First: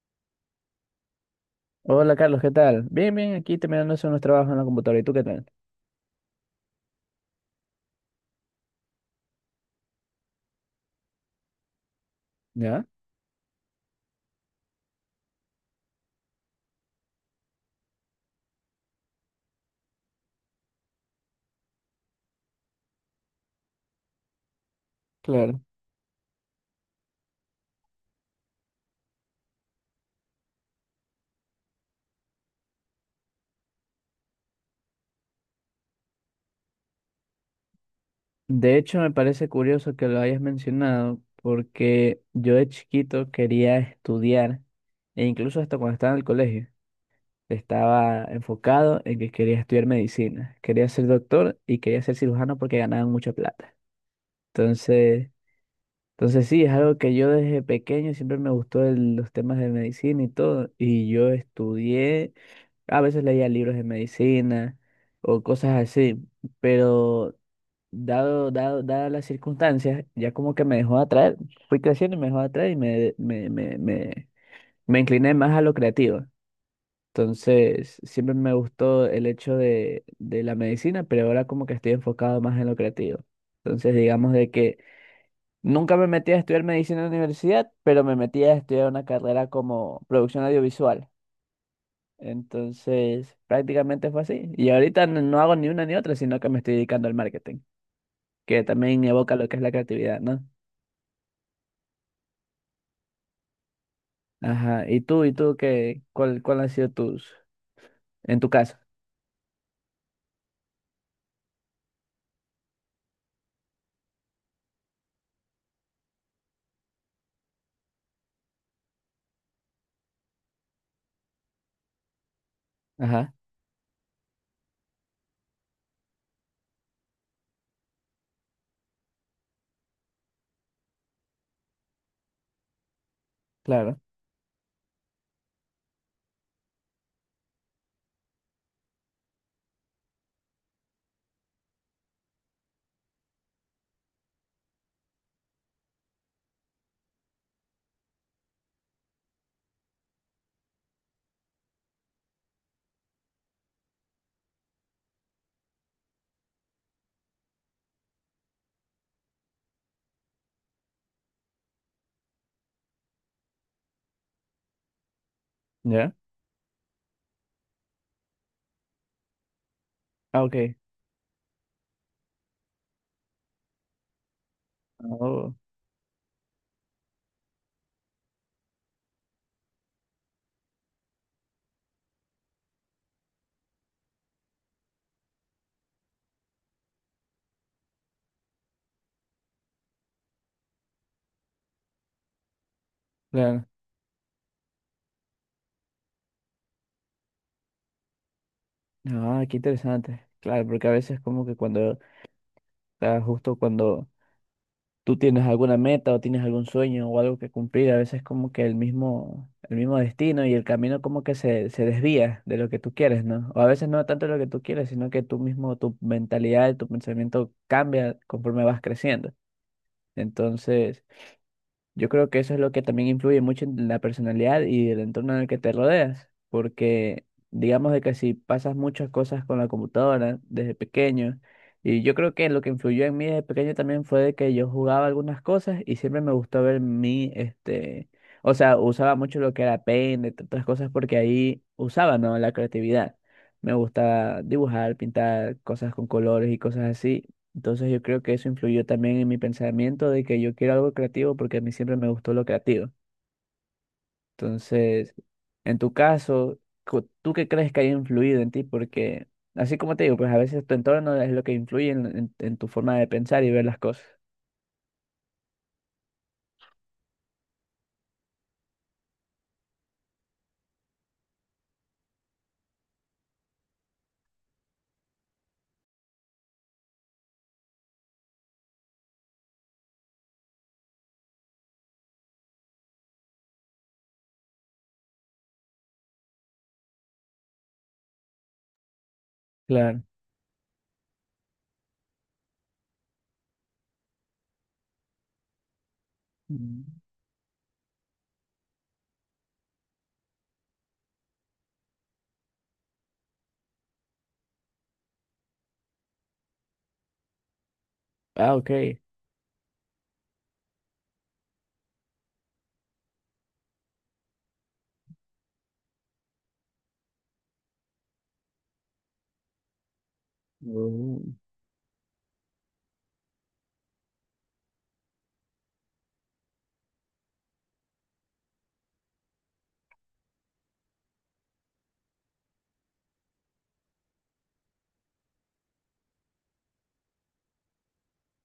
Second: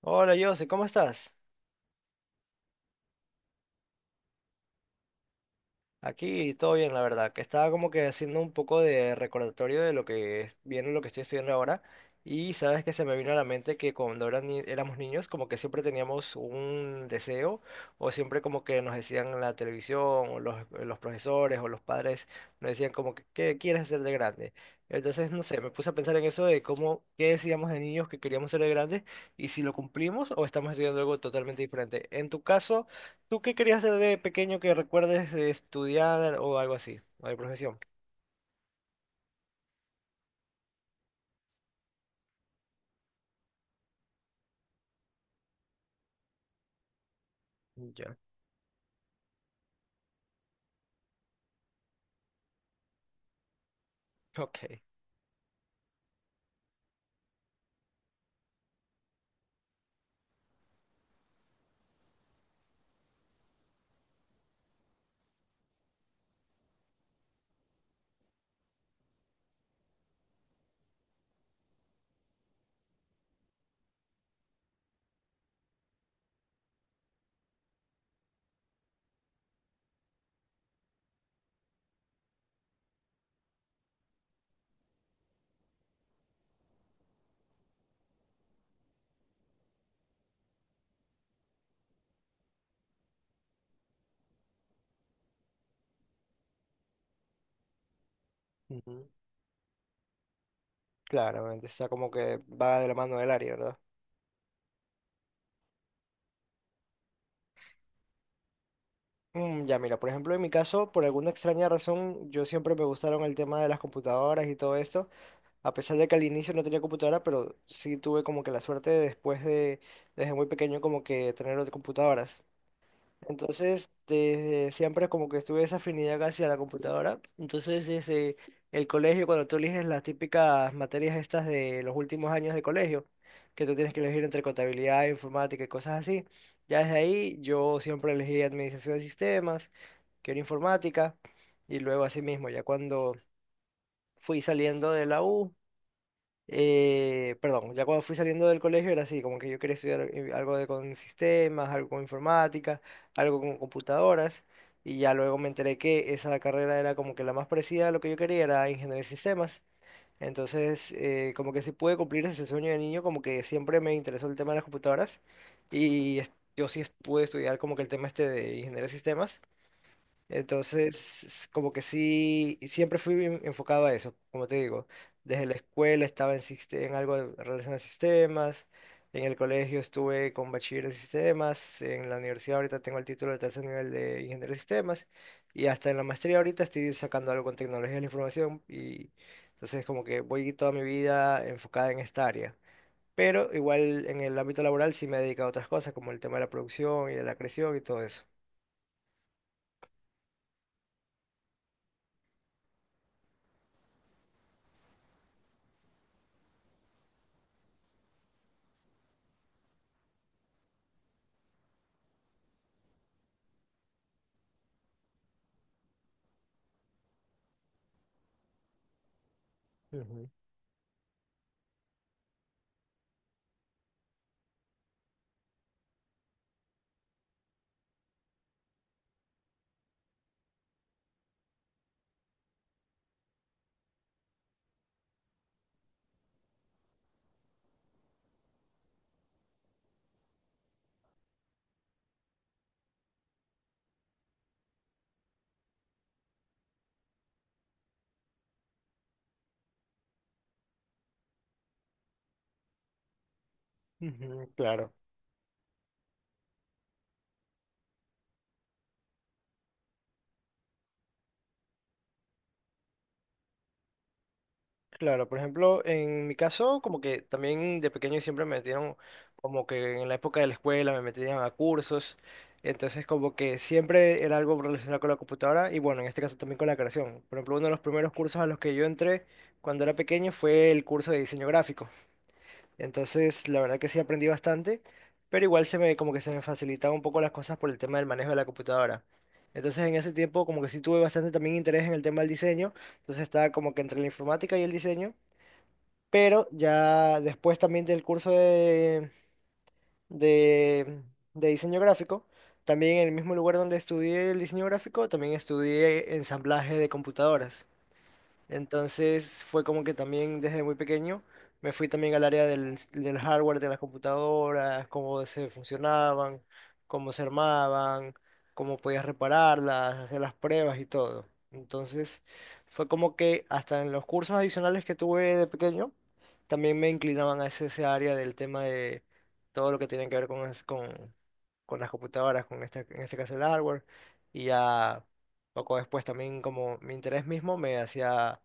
Hola José, ¿cómo estás? Hola Carlos, ¿qué tal? Bien, bien, aquí terminando de hacer unos trabajos en la computadora. ¿Y tú qué tal? Aquí todo bien, la verdad, que estaba como que haciendo un poco de recordatorio de lo viene lo que estoy estudiando ahora, y sabes ¿Ya? que se me vino a la mente que cuando eran ni- éramos niños como que siempre teníamos un deseo, o siempre como que nos decían en la televisión o los profesores o los padres nos decían como que ¿qué quieres hacer de grande? Entonces, no sé, Claro. me puse a pensar en eso de cómo, qué decíamos de niños que queríamos ser de grandes, y si lo cumplimos o estamos estudiando algo totalmente diferente. En tu caso... ¿Tú qué querías hacer de pequeño que recuerdes, de estudiar o algo así? ¿O de profesión? De hecho, me parece curioso que lo hayas mencionado porque yo de chiquito quería estudiar e incluso hasta cuando estaba en el colegio Ya, estaba enfocado en que quería estudiar medicina. Quería ser doctor y quería ser cirujano porque ganaban mucha plata. ok. Entonces, entonces, sí, es algo que yo desde pequeño siempre me gustó los temas de medicina y todo. Y yo estudié. A veces leía libros de medicina o cosas así, pero dadas las circunstancias, ya como que me dejó de atraer, fui creciendo y me dejó de atraer y me incliné más a lo creativo. Entonces, siempre me gustó el hecho de la medicina, pero ahora como que estoy enfocado más en lo creativo. Entonces, digamos de que nunca me metí a estudiar medicina en la universidad, pero me metí a estudiar una carrera como producción audiovisual. Entonces, prácticamente fue así. Y ahorita no hago ni una ni otra, sino que me estoy dedicando al marketing, que también Ujú. evoca lo que es la creatividad, ¿no? Claramente, o sea, como que va de la mano del área, ¿verdad? Ajá. ¿Y tú qué, cuál han sido tus, en tu caso? Ya, mira, por ejemplo, en mi caso, por alguna extraña razón, yo siempre me gustaron el tema de las computadoras y todo esto, a pesar de que al inicio no tenía computadora, pero sí tuve como que la suerte de después de, desde muy pequeño, como que tener otras computadoras. Ajá, Entonces, desde siempre como que tuve esa afinidad hacia la computadora. Entonces, desde el colegio, cuando tú eliges las típicas materias estas de los últimos años de colegio, que tú tienes que claro. elegir entre contabilidad, informática y cosas así, ya desde ahí yo siempre elegí administración de sistemas, que era informática, y luego así mismo, ya cuando fui saliendo de la U. Perdón, ya cuando fui saliendo del colegio era así, como que yo quería estudiar, algo de, con sistemas, algo con informática, algo con computadoras, y ya luego me enteré que esa carrera era como que la más parecida a lo que yo quería, era ingeniería de sistemas. Entonces, como que sí pude cumplir ese sueño de niño, como que siempre me interesó el tema de las computadoras, ¿Ya? y pude estudiar como que el tema este de ingeniería de sistemas. Ah, ok. Entonces, como que sí, siempre fui bien enfocado a eso, como te digo. Desde la Oh, escuela estaba en, en algo relacionado a sistemas, en el colegio estuve con bachiller de sistemas, en la universidad ahorita tengo el título de tercer nivel de ingeniero de sistemas, y hasta en la maestría ahorita estoy sacando algo con tecnología de la información, y entonces como que voy toda mi vida enfocada en esta área. Pero claro. igual en el ámbito laboral sí me he dedicado a otras cosas, como el tema de la producción y de la creación y todo eso. Ah, qué interesante. Claro, porque a veces como que cuando, ah, justo cuando, ¿tú tienes alguna meta o tienes algún sueño o algo que cumplir? A veces como que el mismo destino y el camino como que se desvía de lo que tú quieres, ¿no? O a veces no tanto lo que tú quieres, sino que tú mismo, tu mentalidad, tu pensamiento cambia conforme vas creciendo. Ujú, Entonces, yo creo que eso es lo que también influye mucho en la personalidad y el entorno en el que te rodeas, porque digamos de que si pasas muchas cosas con la computadora desde pequeño, y yo creo que lo que influyó en mí desde pequeño también fue de que yo jugaba algunas cosas y siempre me gustó ver mi, este, o sea, usaba mucho lo que era Paint, entre otras cosas, porque ahí usaba, ¿no? La creatividad. Me gustaba dibujar, pintar cosas con colores y cosas así. Entonces yo creo que eso influyó también en mi pensamiento de que yo quiero algo creativo porque a mí siempre me gustó lo creativo. ujú, claro. Entonces, en tu caso, ¿tú qué crees que haya influido en ti? Porque, así como te digo, pues a veces tu entorno es lo que influye en tu forma de pensar y ver las cosas. Claro, por ejemplo, en mi caso, como que también de pequeño siempre me metieron, como que en la época de la escuela me metían a cursos, entonces como que siempre era algo relacionado con la computadora y bueno, en este caso también con la creación. Por ejemplo, uno de los primeros cursos a los que yo entré cuando era pequeño fue el curso de diseño gráfico, entonces la verdad que sí aprendí bastante, pero igual se me, como que se me facilitaban un poco las cosas por el tema del manejo de la computadora. Entonces en Claro. ese tiempo como que sí tuve bastante también interés en el tema del diseño, entonces estaba como que entre la informática y el diseño. Pero Mm. ya después también del curso de, de, de diseño gráfico, también en el mismo lugar donde estudié el diseño gráfico, también estudié ensamblaje de computadoras. Ah, ok. Entonces fue como que también desde muy pequeño me fui también al área del, del hardware de las computadoras, cómo se funcionaban, cómo se armaban, cómo podías repararlas, hacer las pruebas y todo. Entonces fue como que hasta en los cursos adicionales que tuve de pequeño, también me inclinaban a ese, ese área del tema de todo lo que tiene que ver con, con las computadoras, con este, en este caso el hardware, y ya. Poco después también como mi interés mismo me hacía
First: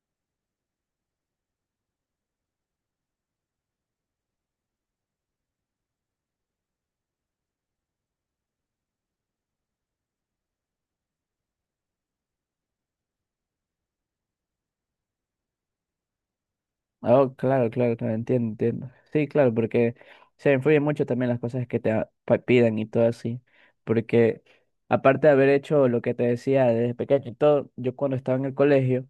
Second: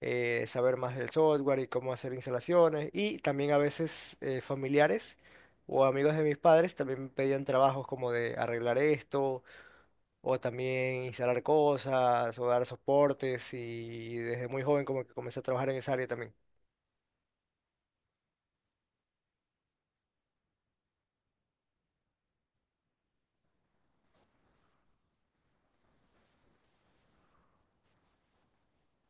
saber más del software y cómo hacer instalaciones y también a veces familiares o amigos de mis padres también me pedían trabajos como de arreglar esto o también instalar cosas o dar soportes y desde muy joven como que comencé a trabajar en esa área también. Oh, claro, claro, claro, entiendo, entiendo. Sí, claro, porque se influyen mucho también las cosas que te pidan y todo así. Porque aparte de haber hecho lo que te decía desde pequeño y todo, yo cuando estaba en el colegio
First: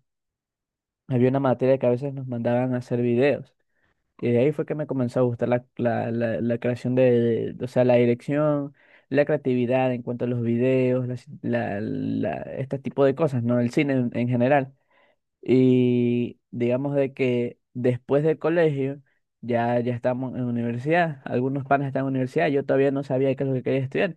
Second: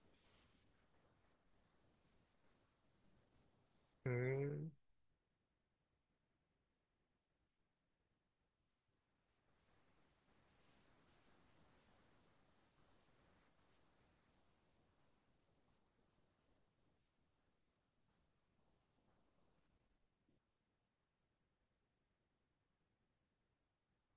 había una materia que a veces nos mandaban a hacer videos. Y de ahí fue Mm. que me comenzó a gustar la creación de, o sea, la dirección, la creatividad en cuanto a los videos, este tipo de cosas, ¿no? El cine en general. Y digamos de que después del colegio ya, ya estamos en universidad. Algunos panas están en universidad, yo todavía no sabía qué es lo que quería estudiar.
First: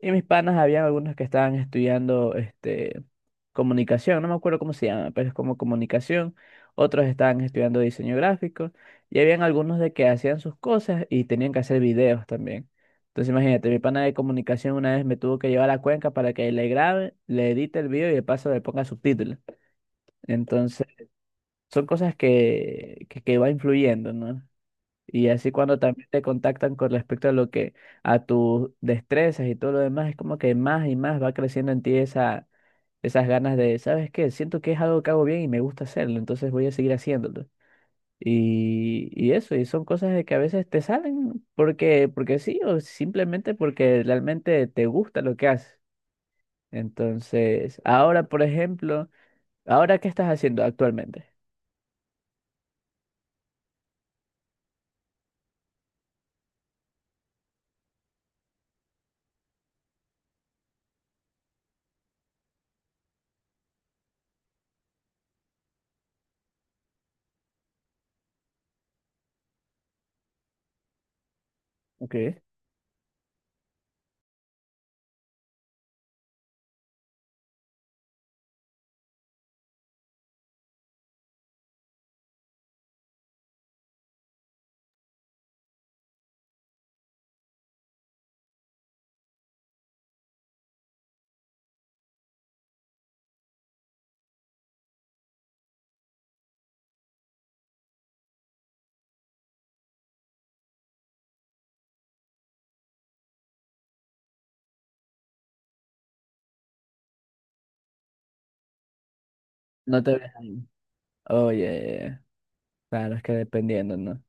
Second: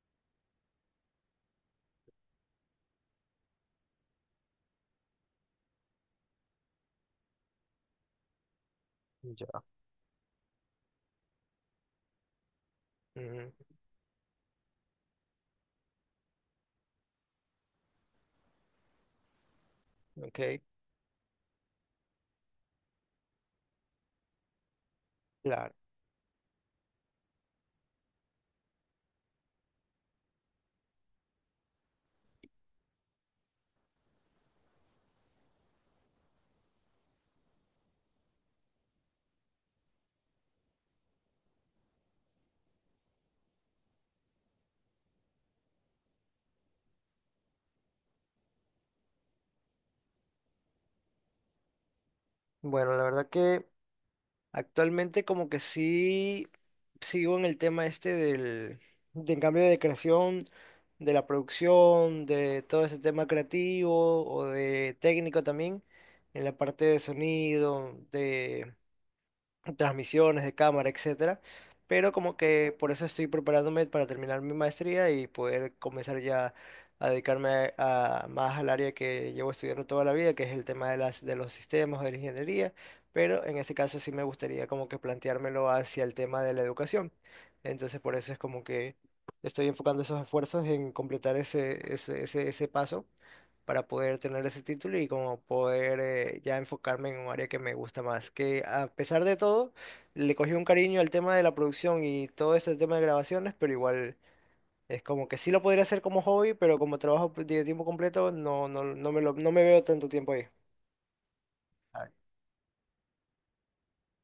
Y mis panas, había algunos que estaban estudiando este, comunicación, no me acuerdo cómo se llama, pero es como comunicación. Otros estaban estudiando diseño gráfico. Y habían Ya. algunos de que hacían sus cosas y tenían que hacer videos también. Entonces Ujú, imagínate, mi pana de comunicación una vez me tuvo que llevar a Cuenca para que le grabe, le edite el video y de paso le ponga subtítulos. ok, Son cosas que, que va influyendo, ¿no? Y así claro. cuando también te contactan con respecto a lo que, a tus destrezas y todo lo demás, es como que más y más va creciendo en ti esa, esas ganas de, ¿sabes qué? Siento que es algo que hago bien y me gusta hacerlo, entonces voy a seguir haciéndolo. Y eso, y son cosas de que a veces te salen porque sí, o simplemente porque realmente te gusta lo que haces. Entonces, ahora, por ejemplo, ¿ahora qué estás haciendo actualmente? Bueno, la verdad que actualmente como que sí sigo en el tema este del, del cambio de creación, de la producción, de todo ese tema creativo o de técnico también, en la parte de sonido, transmisiones de cámara, etcétera. Pero como Ok. que por eso estoy preparándome para terminar mi maestría y poder comenzar ya a dedicarme a- más al área que llevo estudiando toda la vida, que es el tema de las de los sistemas, de la ingeniería, pero en este caso sí me gustaría como que planteármelo hacia el tema de la educación. Entonces por eso es como que estoy enfocando esos esfuerzos en completar ese paso para poder tener ese título y como poder, ya enfocarme en un área que me gusta más. Que a pesar de todo, le cogí un cariño al tema de la producción y todo ese tema de grabaciones, pero igual es como que sí lo podría hacer como hobby, pero como trabajo pues, de tiempo completo, no, no, no me veo No tanto te ves. tiempo ahí. Ah. Oye, claro, es que dependiendo, ¿no?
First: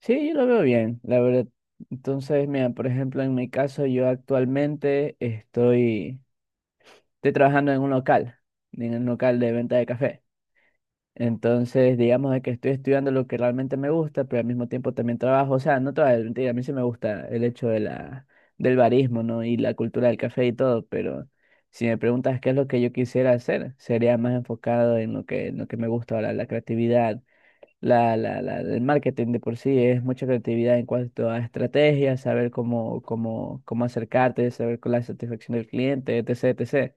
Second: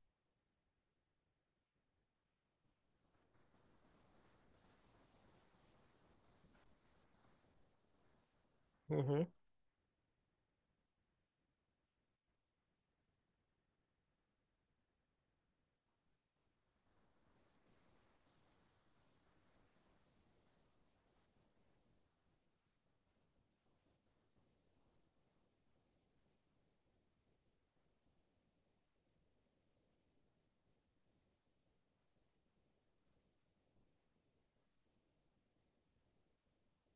Sí, yo lo veo bien, la verdad. Entonces, mira, por ejemplo, en mi caso, yo actualmente estoy trabajando en un Ujú. local de venta de café. Entonces, digamos de que estoy estudiando lo que realmente me gusta, pero al mismo tiempo también trabajo. O sea, no toda la mentira, a mí sí me gusta el hecho de la, del barismo, ¿no? Y la cultura del café y todo, pero si me preguntas qué es lo que yo quisiera hacer, sería más enfocado en lo que, me gusta ahora, la creatividad. El marketing de por sí es mucha creatividad en cuanto a estrategias, saber cómo acercarte, saber con la satisfacción del cliente, etc., etc.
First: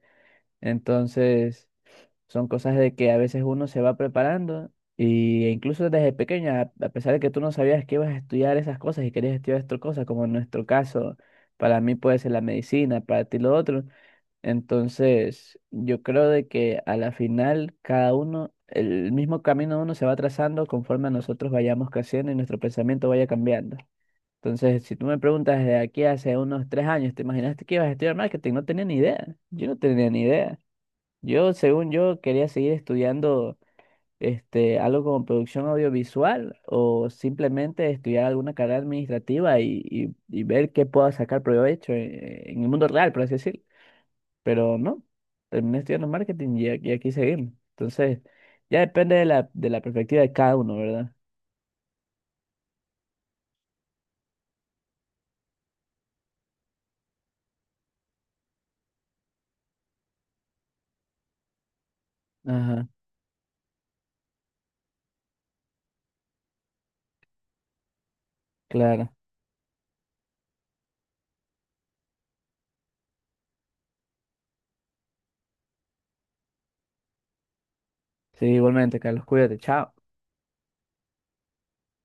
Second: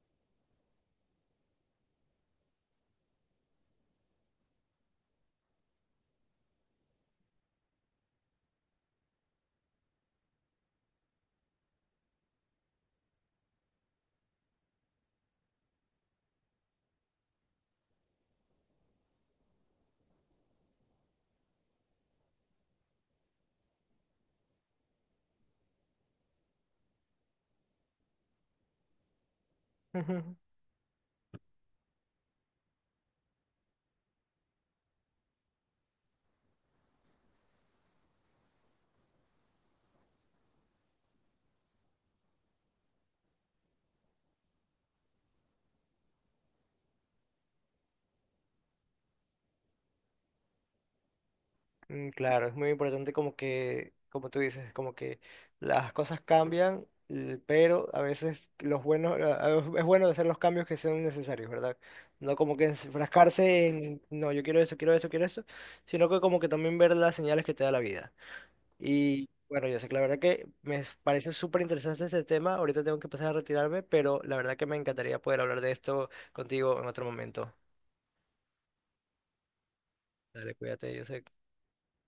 Entonces, son cosas de que a veces uno se va preparando e incluso desde pequeña, a pesar de que tú no sabías que ibas a estudiar esas cosas y querías estudiar otras cosas, como en nuestro caso, para mí puede ser la medicina, para ti lo otro. Entonces, yo creo de que a la final cada uno, el mismo camino uno se va trazando conforme a nosotros vayamos creciendo y nuestro pensamiento vaya cambiando. Entonces, si tú me preguntas desde aquí hace unos 3 años, ¿te imaginaste que ibas a estudiar marketing? No tenía ni idea. Yo no tenía ni idea. Yo, según yo, quería seguir estudiando este, algo como producción audiovisual o simplemente estudiar alguna carrera administrativa y ver qué puedo sacar provecho en el mundo real, por así decirlo. Pero no, terminé estudiando marketing y aquí seguimos. Entonces, ya depende de la perspectiva de cada uno, ¿verdad? Claro, es muy importante como que, como tú dices, como que las cosas cambian, pero a veces los buenos, a- es bueno hacer los cambios que sean necesarios, ¿verdad? No como que Ajá, enfrascarse en, no, yo quiero esto, quiero esto, quiero esto, sino que como que también ver las señales que te da la vida. claro. Y bueno, yo sé que la verdad que me parece súper interesante este tema, ahorita tengo que empezar a retirarme, pero la verdad que me encantaría poder hablar de esto contigo en otro momento. Sí, igualmente, Carlos, cuídate, chao. Dale, cuídate, yo sé.